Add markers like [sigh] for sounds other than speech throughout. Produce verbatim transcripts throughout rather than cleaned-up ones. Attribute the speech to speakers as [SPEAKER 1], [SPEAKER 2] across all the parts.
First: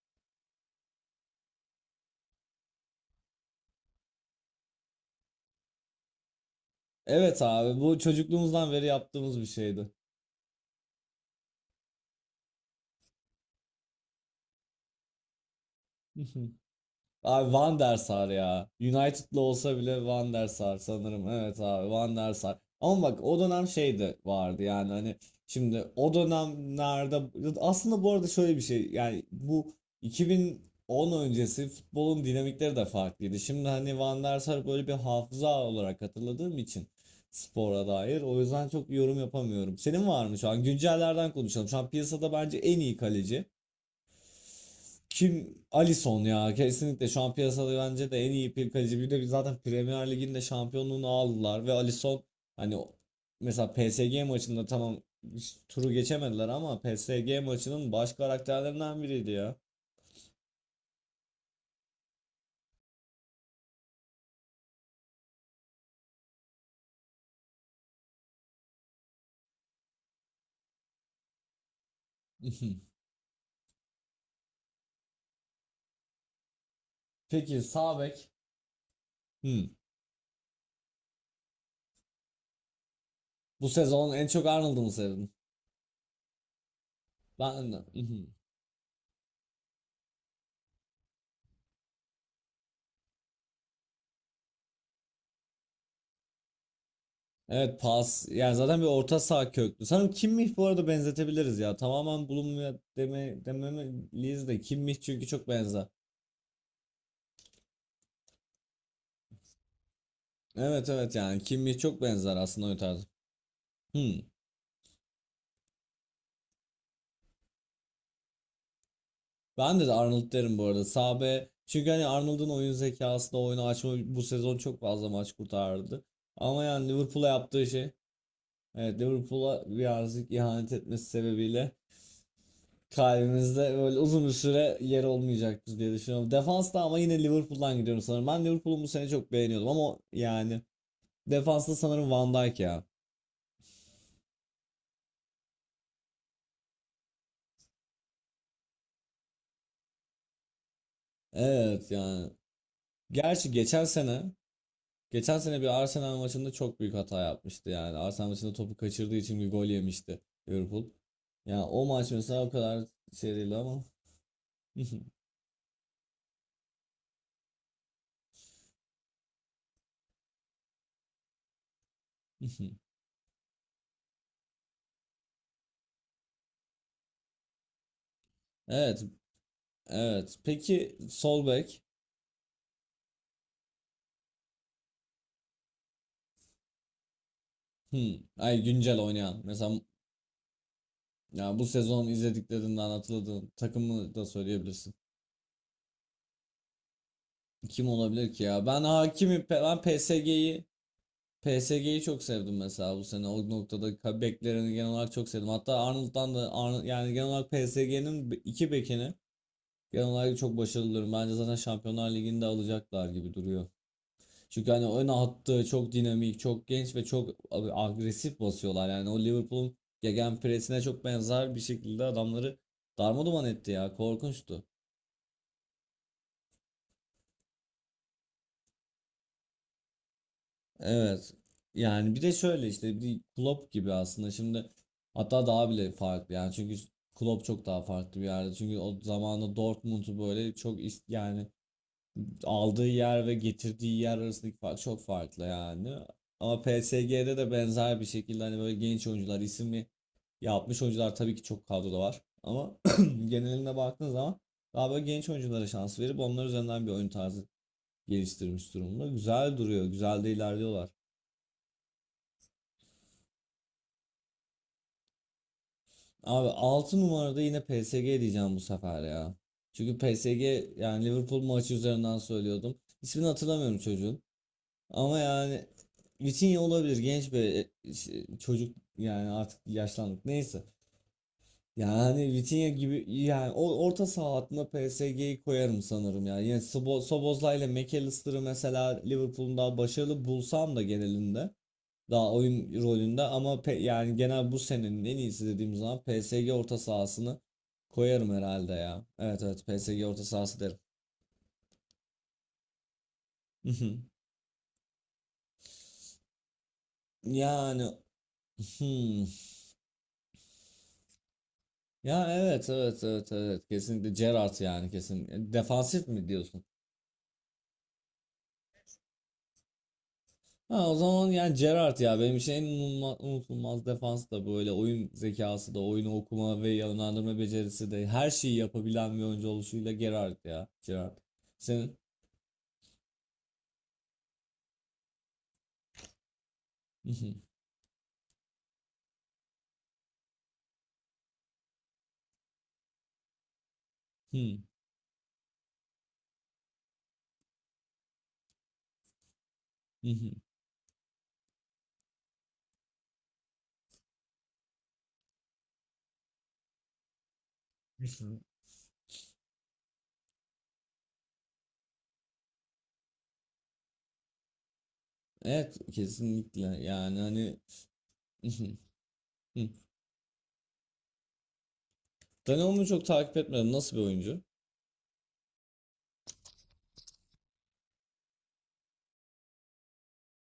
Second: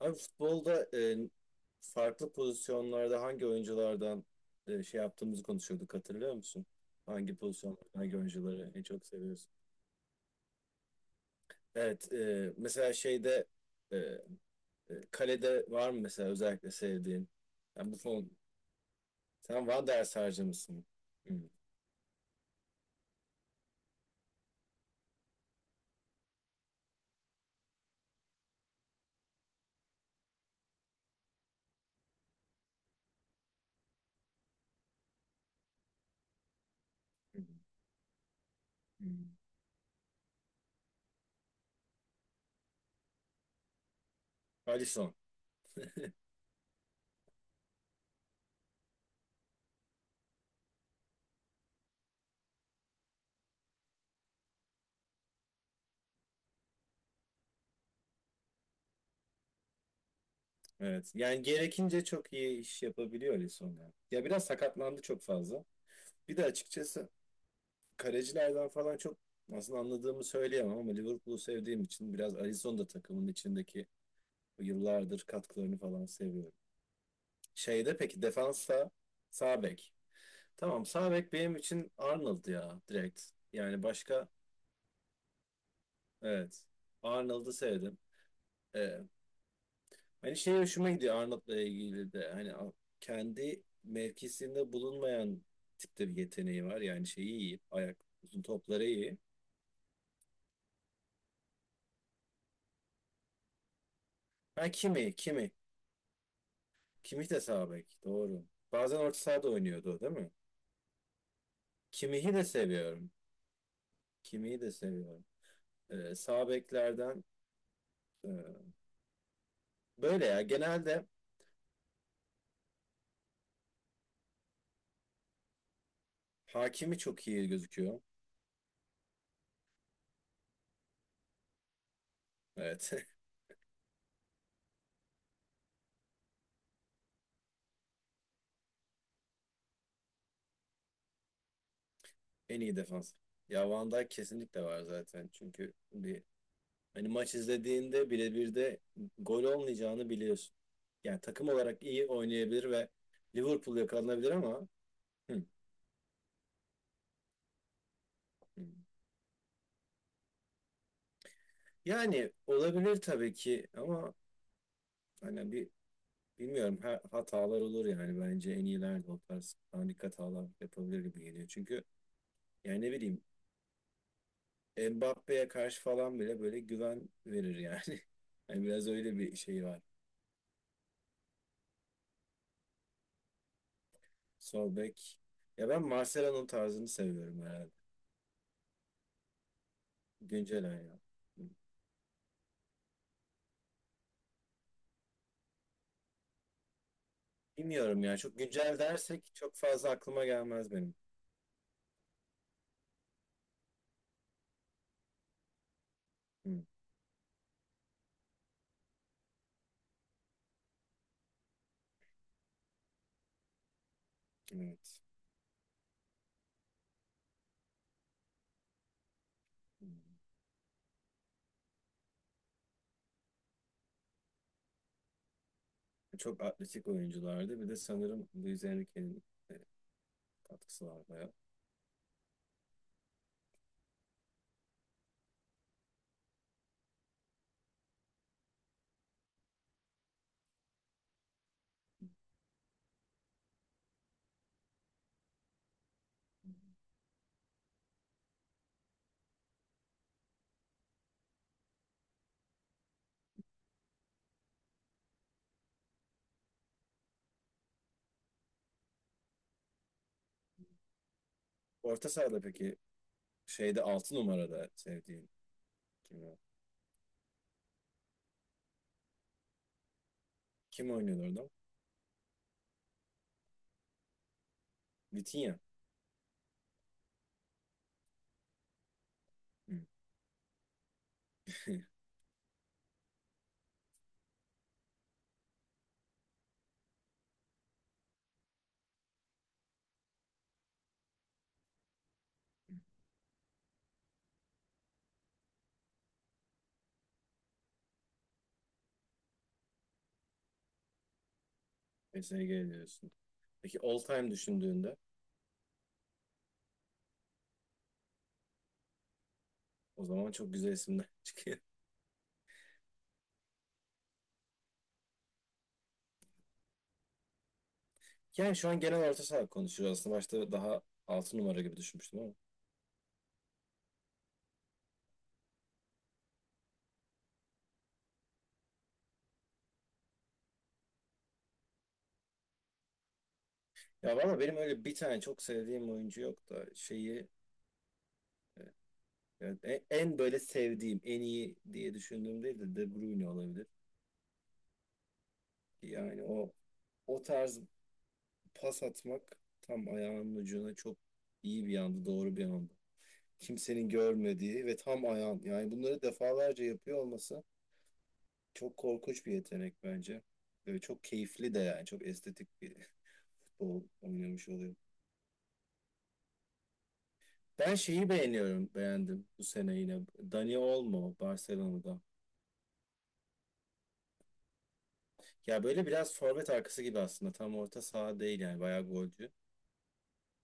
[SPEAKER 1] Abi futbolda e, farklı pozisyonlarda hangi oyunculardan e, şey yaptığımızı konuşuyorduk, hatırlıyor musun? Hangi
[SPEAKER 2] Evet abi bu
[SPEAKER 1] pozisyonlarda hangi oyuncuları
[SPEAKER 2] çocukluğumuzdan
[SPEAKER 1] en
[SPEAKER 2] beri
[SPEAKER 1] çok
[SPEAKER 2] yaptığımız bir
[SPEAKER 1] seviyorsun?
[SPEAKER 2] şeydi.
[SPEAKER 1] Evet, e, mesela şeyde e, e, kalede var mı mesela
[SPEAKER 2] [laughs]
[SPEAKER 1] özellikle sevdiğin?
[SPEAKER 2] Abi Van
[SPEAKER 1] Yani
[SPEAKER 2] der
[SPEAKER 1] bu
[SPEAKER 2] Sar
[SPEAKER 1] fon,
[SPEAKER 2] ya. United'lı
[SPEAKER 1] sen
[SPEAKER 2] olsa
[SPEAKER 1] Van
[SPEAKER 2] bile
[SPEAKER 1] der
[SPEAKER 2] Van
[SPEAKER 1] Sarcı
[SPEAKER 2] der Sar
[SPEAKER 1] mısın?
[SPEAKER 2] sanırım.
[SPEAKER 1] Hmm.
[SPEAKER 2] Evet abi Van der Sar. Ama bak o dönem şey de vardı yani hani şimdi o dönemlerde aslında bu arada şöyle bir şey yani bu iki bin on öncesi futbolun dinamikleri de farklıydı. Şimdi hani Van der Sar böyle bir hafıza olarak hatırladığım için
[SPEAKER 1] Hmm.
[SPEAKER 2] spora dair o yüzden çok yorum
[SPEAKER 1] Hmm.
[SPEAKER 2] yapamıyorum. Senin var mı şu an? Güncellerden konuşalım. Şu an piyasada bence en iyi kaleci.
[SPEAKER 1] Alisson.
[SPEAKER 2] Kim? Alisson ya. Kesinlikle şu an piyasada bence de en iyi bir kaleci. Bir de biz zaten Premier Lig'in de şampiyonluğunu aldılar ve Alisson hani o- mesela P S G maçında tamam hiç turu geçemediler ama P S G maçının baş karakterlerinden biriydi ya.
[SPEAKER 1] Evet. Yani gerekince çok iyi iş yapabiliyor Alisson, ya. Ya biraz sakatlandı çok fazla. Bir de açıkçası kalecilerden falan çok aslında anladığımı söyleyemem ama Liverpool'u sevdiğim için biraz Alisson da
[SPEAKER 2] [laughs]
[SPEAKER 1] takımın içindeki bu yıllardır katkılarını falan seviyorum.
[SPEAKER 2] Peki
[SPEAKER 1] Şeyde
[SPEAKER 2] sağ
[SPEAKER 1] peki,
[SPEAKER 2] bek.
[SPEAKER 1] defansta sağ
[SPEAKER 2] Hmm.
[SPEAKER 1] bek. Tamam, sağ bek benim için Arnold ya, direkt.
[SPEAKER 2] Bu
[SPEAKER 1] Yani
[SPEAKER 2] sezon en
[SPEAKER 1] başka,
[SPEAKER 2] çok Arnold'u mu sevdin?
[SPEAKER 1] evet, Arnold'u
[SPEAKER 2] Ben de.
[SPEAKER 1] sevdim.
[SPEAKER 2] Mhm.
[SPEAKER 1] Ee, hani şey hoşuma gidiyor Arnold'la ilgili de, hani a- kendi mevkisinde bulunmayan tipte bir yeteneği var. Yani şeyi iyi.
[SPEAKER 2] Evet
[SPEAKER 1] Ayak,
[SPEAKER 2] pas.
[SPEAKER 1] uzun
[SPEAKER 2] Yani zaten
[SPEAKER 1] topları
[SPEAKER 2] bir
[SPEAKER 1] iyi.
[SPEAKER 2] orta saha köklü. Sanırım Kimmich bu arada benzetebiliriz ya. Tamamen bulunmuyor deme, dememeliyiz de
[SPEAKER 1] Ha,
[SPEAKER 2] Kimmich
[SPEAKER 1] kimi
[SPEAKER 2] çünkü çok
[SPEAKER 1] kimi.
[SPEAKER 2] benzer.
[SPEAKER 1] Kimih de sağ bek. Doğru. Bazen orta sahada oynuyordu, o değil mi?
[SPEAKER 2] Evet evet yani Kimmich çok
[SPEAKER 1] Kimih'i
[SPEAKER 2] benzer
[SPEAKER 1] de
[SPEAKER 2] aslında oyun tarzı.
[SPEAKER 1] seviyorum.
[SPEAKER 2] Hmm.
[SPEAKER 1] Kimih'i de seviyorum. Ee, sağ beklerden, e,
[SPEAKER 2] Ben de, de
[SPEAKER 1] böyle
[SPEAKER 2] Arnold
[SPEAKER 1] ya
[SPEAKER 2] derim bu arada.
[SPEAKER 1] genelde
[SPEAKER 2] Sağ bek. Çünkü hani Arnold'un oyun zekasında oyunu açma bu sezon çok fazla maç kurtardı. Ama yani
[SPEAKER 1] Hakimi
[SPEAKER 2] Liverpool'a
[SPEAKER 1] çok iyi
[SPEAKER 2] yaptığı şey
[SPEAKER 1] gözüküyor.
[SPEAKER 2] evet Liverpool'a birazcık ihanet etmesi sebebiyle
[SPEAKER 1] Evet. [laughs]
[SPEAKER 2] kalbimizde böyle uzun bir süre yer olmayacaktır diye düşünüyorum. Defansta ama yine Liverpool'dan gidiyorum sanırım. Ben Liverpool'u bu sene çok beğeniyordum ama yani defansta sanırım Van Dijk
[SPEAKER 1] En iyi
[SPEAKER 2] ya.
[SPEAKER 1] defans. Ya, Van Dijk kesinlikle var zaten. Çünkü bir, hani maç izlediğinde birebir de gol olmayacağını biliyorsun. Yani takım olarak
[SPEAKER 2] Evet
[SPEAKER 1] iyi
[SPEAKER 2] yani.
[SPEAKER 1] oynayabilir ve
[SPEAKER 2] Gerçi
[SPEAKER 1] Liverpool
[SPEAKER 2] geçen sene
[SPEAKER 1] yakalanabilir ama.
[SPEAKER 2] Geçen
[SPEAKER 1] Hı,
[SPEAKER 2] sene bir Arsenal maçında çok büyük hata yapmıştı yani. Arsenal maçında
[SPEAKER 1] hı.
[SPEAKER 2] topu kaçırdığı için bir gol yemişti Liverpool. Yani o maç
[SPEAKER 1] Yani
[SPEAKER 2] mesela o kadar
[SPEAKER 1] olabilir tabii
[SPEAKER 2] şey değil
[SPEAKER 1] ki
[SPEAKER 2] ama.
[SPEAKER 1] ama
[SPEAKER 2] [laughs]
[SPEAKER 1] hani bir, bilmiyorum, ha- hatalar olur yani, bence en iyiler de o tarz panik hatalar yapabilir gibi geliyor. Çünkü yani ne bileyim, Mbappe'ye karşı falan bile böyle güven verir yani. [laughs] Yani biraz
[SPEAKER 2] Evet,
[SPEAKER 1] öyle bir şey var.
[SPEAKER 2] evet. Peki sol bek?
[SPEAKER 1] Sol bek. Ya ben Marcelo'nun tarzını seviyorum herhalde.
[SPEAKER 2] Hmm. Ay güncel oynayan. Mesela
[SPEAKER 1] Güncel ya.
[SPEAKER 2] ya bu sezon izlediklerinden hatırladığın takımı da söyleyebilirsin. Kim
[SPEAKER 1] Bilmiyorum ya,
[SPEAKER 2] olabilir
[SPEAKER 1] çok
[SPEAKER 2] ki ya?
[SPEAKER 1] güncel
[SPEAKER 2] Ben
[SPEAKER 1] dersek
[SPEAKER 2] Hakimi,
[SPEAKER 1] çok
[SPEAKER 2] ben
[SPEAKER 1] fazla aklıma
[SPEAKER 2] P S G'yi
[SPEAKER 1] gelmez benim.
[SPEAKER 2] P S G'yi çok sevdim mesela bu sene. O noktada ka- beklerini genel olarak çok sevdim. Hatta Arnold'dan da
[SPEAKER 1] Hı,
[SPEAKER 2] Arnold, yani genel olarak P S G'nin iki bekini genel olarak çok başarılıyorum. Bence zaten Şampiyonlar Ligi'ni de alacaklar gibi duruyor. Çünkü hani
[SPEAKER 1] evet.
[SPEAKER 2] ön hattı çok dinamik, çok genç ve çok ag- agresif basıyorlar. Yani o Liverpool'un
[SPEAKER 1] Hı.
[SPEAKER 2] gegenpressine çok benzer bir şekilde adamları darmaduman etti ya. Korkunçtu.
[SPEAKER 1] Çok atletik oyunculardı. Bir de sanırım Luis Enrique'nin e, katkısı var bayağı.
[SPEAKER 2] Evet. Yani bir de şöyle işte bir Klopp gibi aslında şimdi hatta daha bile farklı yani çünkü Klopp çok daha farklı bir yerde. Çünkü o zamanında Dortmund'u böyle çok is- yani aldığı yer ve getirdiği yer arasındaki fark çok farklı yani. Ama P S G'de de benzer bir şekilde hani böyle genç oyuncular isimli yapmış oyuncular tabii ki çok kadroda var. Ama [clears throat] geneline baktığın zaman daha böyle genç oyunculara şans verip onlar üzerinden bir oyun tarzı geliştirmiş durumda. Güzel duruyor, güzel de ilerliyorlar.
[SPEAKER 1] Orta sahada peki, şeyde altı numarada sevdiğin kim var?
[SPEAKER 2] Abi altı numarada yine P S G diyeceğim bu sefer ya. Çünkü P S G
[SPEAKER 1] Kim
[SPEAKER 2] yani
[SPEAKER 1] oynuyor
[SPEAKER 2] Liverpool
[SPEAKER 1] orada?
[SPEAKER 2] maçı üzerinden söylüyordum. İsmini hatırlamıyorum çocuğun. Ama
[SPEAKER 1] Vitinha.
[SPEAKER 2] yani Vitinha olabilir genç bir e, ş- çocuk yani artık
[SPEAKER 1] Hı.
[SPEAKER 2] yaşlandık neyse. Yani Vitinha gibi yani o orta saha hattına P S G'yi koyarım sanırım yani. Yani Sobo- Sobozla ile McAllister'ı mesela Liverpool'un daha başarılı bulsam da genelinde. Daha oyun rolünde ama pe- yani genel bu senenin en iyisi dediğim zaman P S G orta sahasını koyarım herhalde ya. Evet evet P S G orta sahası derim.
[SPEAKER 1] P S G diyorsun. Peki all
[SPEAKER 2] [laughs]
[SPEAKER 1] time düşündüğünde
[SPEAKER 2] Yani hmm.
[SPEAKER 1] o zaman çok güzel isimler [laughs] çıkıyor.
[SPEAKER 2] Ya evet evet evet evet kesinlikle Gerrard yani kesin. E, Defansif mi diyorsun?
[SPEAKER 1] Yani şu an genel orta saha konuşuyoruz aslında. Başta daha
[SPEAKER 2] Ha o zaman
[SPEAKER 1] altı
[SPEAKER 2] yani
[SPEAKER 1] numara gibi
[SPEAKER 2] Gerrard ya
[SPEAKER 1] düşünmüştüm ama.
[SPEAKER 2] benim için en unutulma- unutulmaz defans da böyle oyun zekası da oyunu okuma ve yönlendirme becerisi de her şeyi yapabilen bir oyuncu oluşuyla Gerrard ya Gerrard. Senin?
[SPEAKER 1] Ya valla, benim öyle bir tane çok sevdiğim oyuncu yok da, şeyi, yani en, en böyle sevdiğim, en iyi diye düşündüğüm değil de, De Bruyne olabilir. Yani o o tarz pas atmak, tam ayağının ucuna, çok iyi bir anda, doğru bir anda, kimsenin görmediği ve tam ayağın. Yani bunları defalarca yapıyor olması
[SPEAKER 2] [laughs]
[SPEAKER 1] çok korkunç bir yetenek bence. Ve çok keyifli de yani, çok estetik bir [laughs] futbol oynamış oluyor.
[SPEAKER 2] Evet kesinlikle yani hani
[SPEAKER 1] Ben şeyi beğeniyorum, beğendim bu sene
[SPEAKER 2] [laughs]
[SPEAKER 1] yine. Dani Olmo Barcelona'da.
[SPEAKER 2] Donnarumma çok takip etmedim nasıl bir oyuncu?
[SPEAKER 1] Ya böyle biraz forvet arkası gibi aslında. Tam orta saha değil yani, bayağı golcü.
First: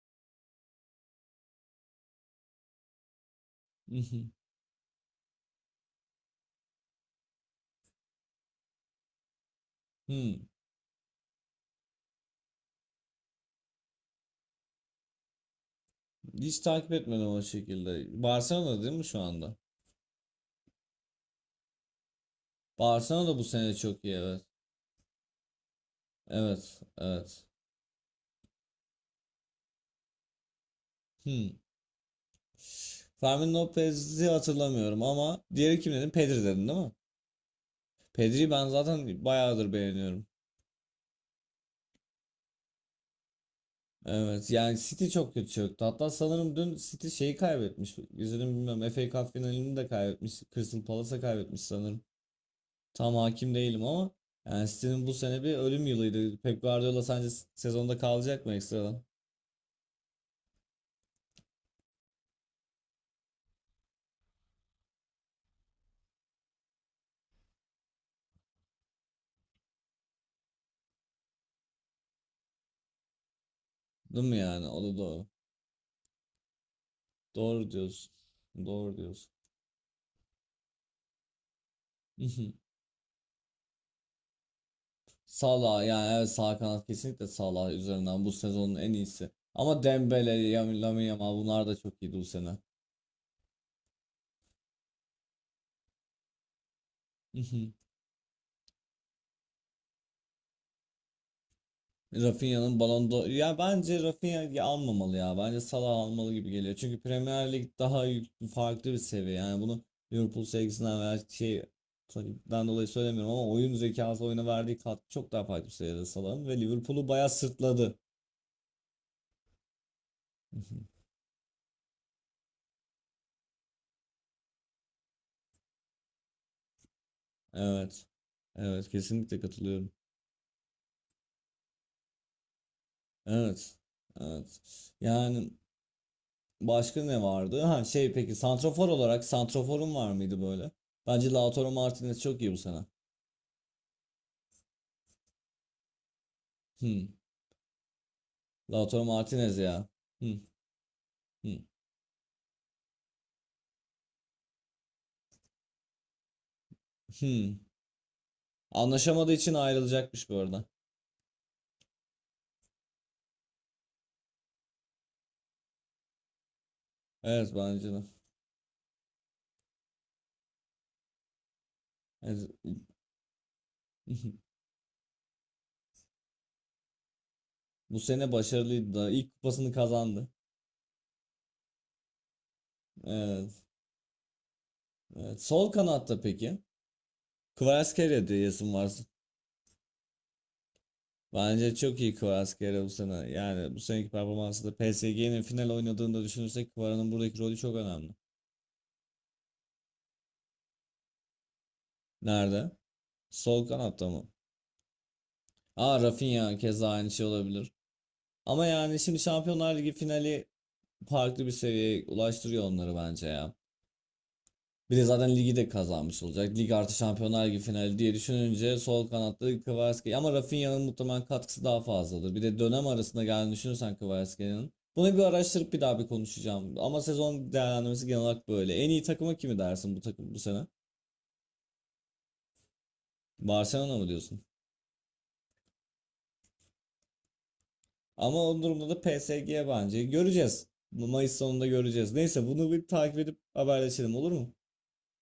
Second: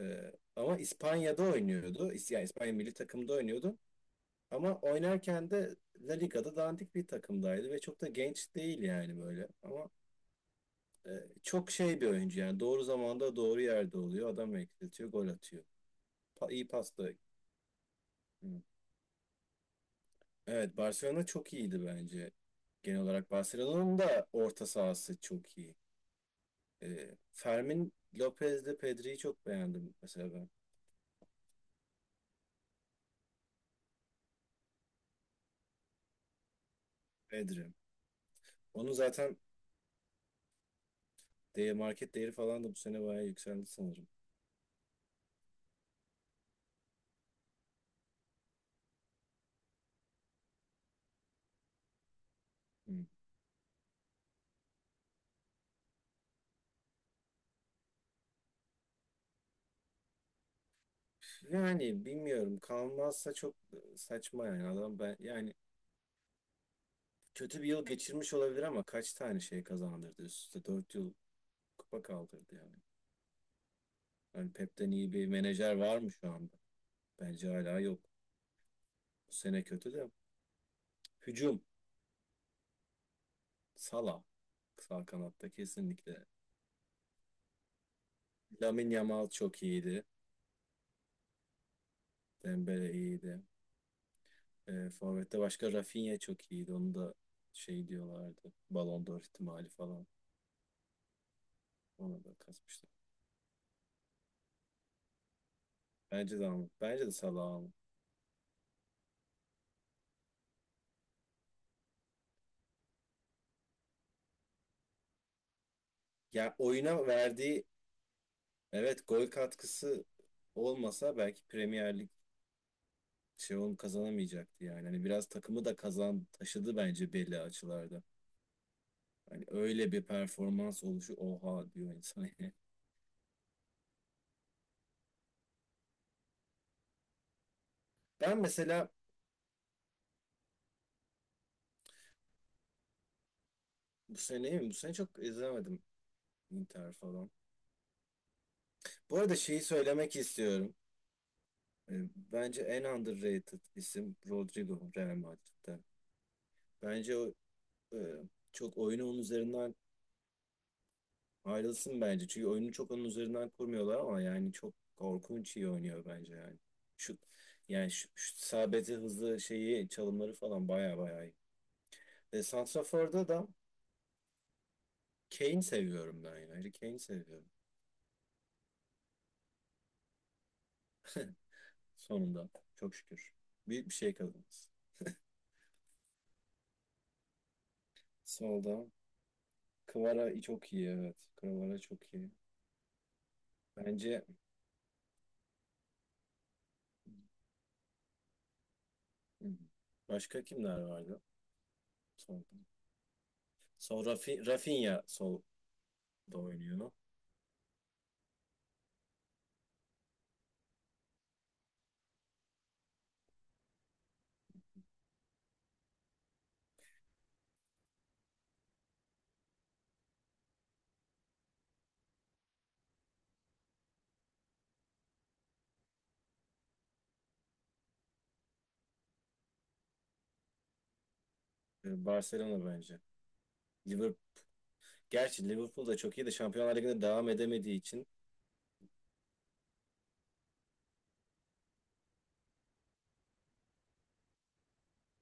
[SPEAKER 1] Ee, ama İspanya'da oynuyordu. İs- Yani İspanya milli takımda oynuyordu.
[SPEAKER 2] [laughs]
[SPEAKER 1] Ama oynarken de La Liga'da dandik bir takımdaydı ve çok da genç değil yani, böyle. Ama
[SPEAKER 2] Hmm,
[SPEAKER 1] E, çok şey bir oyuncu yani. Doğru zamanda doğru yerde oluyor. Adam eksiltiyor, gol atıyor. Pa
[SPEAKER 2] Hiç
[SPEAKER 1] iyi
[SPEAKER 2] takip
[SPEAKER 1] pasta
[SPEAKER 2] etmedim o şekilde. Barcelona değil mi şu anda?
[SPEAKER 1] Evet, Barcelona çok iyiydi bence. Genel
[SPEAKER 2] Barcelona
[SPEAKER 1] olarak
[SPEAKER 2] da bu sene
[SPEAKER 1] Barcelona'nın
[SPEAKER 2] çok iyi
[SPEAKER 1] da
[SPEAKER 2] evet.
[SPEAKER 1] orta sahası çok iyi.
[SPEAKER 2] Evet
[SPEAKER 1] E,
[SPEAKER 2] evet.
[SPEAKER 1] Fermin Lopez'le Pedri'yi çok beğendim mesela ben.
[SPEAKER 2] Hmm. Fermin Lopez'i hatırlamıyorum ama diğeri kim dedin? Pedri dedin değil mi?
[SPEAKER 1] Pedri.
[SPEAKER 2] Pedri'yi ben
[SPEAKER 1] Onu
[SPEAKER 2] zaten
[SPEAKER 1] zaten
[SPEAKER 2] bayağıdır beğeniyorum.
[SPEAKER 1] değer, market değeri falan da bu sene bayağı yükseldi sanırım.
[SPEAKER 2] Evet yani City çok kötü çöktü. Hatta sanırım dün City şeyi kaybetmiş. İzledim bilmiyorum. F A Cup finalini de kaybetmiş. Crystal Palace'a kaybetmiş sanırım.
[SPEAKER 1] Hı.
[SPEAKER 2] Tam hakim değilim ama yani City'nin bu sene bir ölüm yılıydı. Pep Guardiola sence s- sezonda kalacak mı ekstradan?
[SPEAKER 1] Yani bilmiyorum. Kalmazsa çok saçma yani, adam, ben yani kötü bir yıl geçirmiş olabilir ama kaç tane şey kazandırdı, üst üste dört yıl kupa kaldırdı yani.
[SPEAKER 2] Değil mi
[SPEAKER 1] Hani
[SPEAKER 2] yani? O
[SPEAKER 1] Pep'ten
[SPEAKER 2] da
[SPEAKER 1] iyi
[SPEAKER 2] doğru.
[SPEAKER 1] bir menajer var mı şu anda? Bence
[SPEAKER 2] Doğru
[SPEAKER 1] hala yok.
[SPEAKER 2] diyorsun. Doğru diyorsun.
[SPEAKER 1] Bu sene kötü de. Hücum.
[SPEAKER 2] [laughs]
[SPEAKER 1] Salah. Sağ kanatta
[SPEAKER 2] Salah yani
[SPEAKER 1] kesinlikle.
[SPEAKER 2] evet sağ kanat kesinlikle Salah üzerinden bu sezonun
[SPEAKER 1] Lamine
[SPEAKER 2] en
[SPEAKER 1] Yamal
[SPEAKER 2] iyisi.
[SPEAKER 1] çok
[SPEAKER 2] Ama
[SPEAKER 1] iyiydi.
[SPEAKER 2] Dembele, Yam- Lamine Yamal bunlar da çok iyiydi bu sene.
[SPEAKER 1] Dembele iyiydi. E, Forvet'te başka Rafinha çok iyiydi. Onu da
[SPEAKER 2] [laughs]
[SPEAKER 1] şey diyorlardı, Ballon d'Or ihtimali falan. Ona da
[SPEAKER 2] Rafinha'nın
[SPEAKER 1] kasmışlar.
[SPEAKER 2] Ballon d'Or ya bence Rafinha'yı almamalı ya. Bence Salah almalı
[SPEAKER 1] Bence de
[SPEAKER 2] gibi
[SPEAKER 1] alın.
[SPEAKER 2] geliyor. Çünkü
[SPEAKER 1] Bence de Salah
[SPEAKER 2] Premier Lig
[SPEAKER 1] alın.
[SPEAKER 2] daha yük- farklı bir seviye. Yani bunu Liverpool sevgisinden veya şey takımdan dolayı söylemiyorum ama oyun zekası oyuna verdiği katkı çok daha farklı bir seviyede Salah'ın
[SPEAKER 1] Ya
[SPEAKER 2] ve
[SPEAKER 1] oyuna
[SPEAKER 2] Liverpool'u bayağı
[SPEAKER 1] verdiği,
[SPEAKER 2] sırtladı.
[SPEAKER 1] evet, gol katkısı
[SPEAKER 2] [laughs]
[SPEAKER 1] olmasa belki Premier Lig şey kazanamayacaktı yani. Hani biraz takımı da kazan taşıdı bence belli açılarda.
[SPEAKER 2] Evet. Evet kesinlikle
[SPEAKER 1] Hani
[SPEAKER 2] katılıyorum.
[SPEAKER 1] öyle bir performans oluşu oha diyor insan yani. [laughs]
[SPEAKER 2] Evet. Evet. Yani başka ne vardı? Ha şey peki
[SPEAKER 1] Ben
[SPEAKER 2] santrafor
[SPEAKER 1] mesela,
[SPEAKER 2] olarak santraforun var mıydı böyle? Bence Lautaro Martinez çok iyi bu sene.
[SPEAKER 1] bu sene mi? Bu sene çok izlemedim, Inter
[SPEAKER 2] Hmm.
[SPEAKER 1] falan.
[SPEAKER 2] Lautaro
[SPEAKER 1] Bu arada
[SPEAKER 2] Martinez
[SPEAKER 1] şeyi
[SPEAKER 2] ya.
[SPEAKER 1] söylemek
[SPEAKER 2] Hı,
[SPEAKER 1] istiyorum.
[SPEAKER 2] hı,
[SPEAKER 1] E, Bence en underrated isim Rodrigo Real Madrid'de. Bence o,
[SPEAKER 2] hı.
[SPEAKER 1] e, çok oyunu onun
[SPEAKER 2] Anlaşamadığı için
[SPEAKER 1] üzerinden.
[SPEAKER 2] ayrılacakmış bu arada.
[SPEAKER 1] Ayrılsın bence. Çünkü oyunu çok onun üzerinden kurmuyorlar ama yani çok korkunç iyi oynuyor bence yani. Şu,
[SPEAKER 2] Evet
[SPEAKER 1] yani
[SPEAKER 2] bence de.
[SPEAKER 1] şu, şu sabeti hızlı, şeyi çalımları falan, baya baya iyi. E,
[SPEAKER 2] Evet.
[SPEAKER 1] Santrafor'da da
[SPEAKER 2] [laughs]
[SPEAKER 1] Kane seviyorum ben yani. Harry Kane seviyorum.
[SPEAKER 2] Bu sene başarılıydı da ilk kupasını kazandı.
[SPEAKER 1] Sonunda. Çok şükür.
[SPEAKER 2] Evet.
[SPEAKER 1] Büyük bir şey kazanırız.
[SPEAKER 2] Evet. Sol kanatta peki? Kvaratskhelia diyesin
[SPEAKER 1] Solda.
[SPEAKER 2] varsa.
[SPEAKER 1] Kvara çok iyi, evet.
[SPEAKER 2] Bence
[SPEAKER 1] Kvara çok
[SPEAKER 2] çok iyi
[SPEAKER 1] iyi.
[SPEAKER 2] Kvaratskhelia bu sene. Yani bu seneki
[SPEAKER 1] Bence
[SPEAKER 2] performansı da P S G'nin final oynadığında düşünürsek Kvara'nın buradaki rolü çok önemli.
[SPEAKER 1] hmm, başka kimler vardı? Solda.
[SPEAKER 2] Nerede? Sol
[SPEAKER 1] Sol
[SPEAKER 2] kanatta mı?
[SPEAKER 1] Rafi, Rafinha solda
[SPEAKER 2] Aa Rafinha keza
[SPEAKER 1] oynuyor.
[SPEAKER 2] aynı şey olabilir. Ama yani şimdi Şampiyonlar Ligi finali farklı bir seviyeye ulaştırıyor onları bence ya. Bir de zaten ligi de kazanmış olacak. Lig artı Şampiyonlar Ligi finali diye düşününce sol kanatta Kvaratskhelia ama Rafinha'nın muhtemelen katkısı daha fazladır. Bir de dönem arasında geldiğini düşünürsen Kvaratskheლიa'nın. Bunu bir araştırıp bir daha bir konuşacağım. Ama sezon değerlendirmesi genel olarak böyle. En iyi takıma kimi dersin bu takım bu sene?
[SPEAKER 1] E, Barcelona bence.
[SPEAKER 2] Barcelona mı
[SPEAKER 1] Liverpool
[SPEAKER 2] diyorsun?
[SPEAKER 1] Gerçi Liverpool da çok iyi de, Şampiyonlar Ligi'nde devam edemediği için.
[SPEAKER 2] Ama o durumda da P S G bence. Göreceğiz. Mayıs sonunda göreceğiz. Neyse bunu bir takip edip haberleşelim olur mu?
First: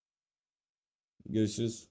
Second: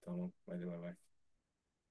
[SPEAKER 1] Tamam, hadi bay bay.
[SPEAKER 2] Görüşürüz.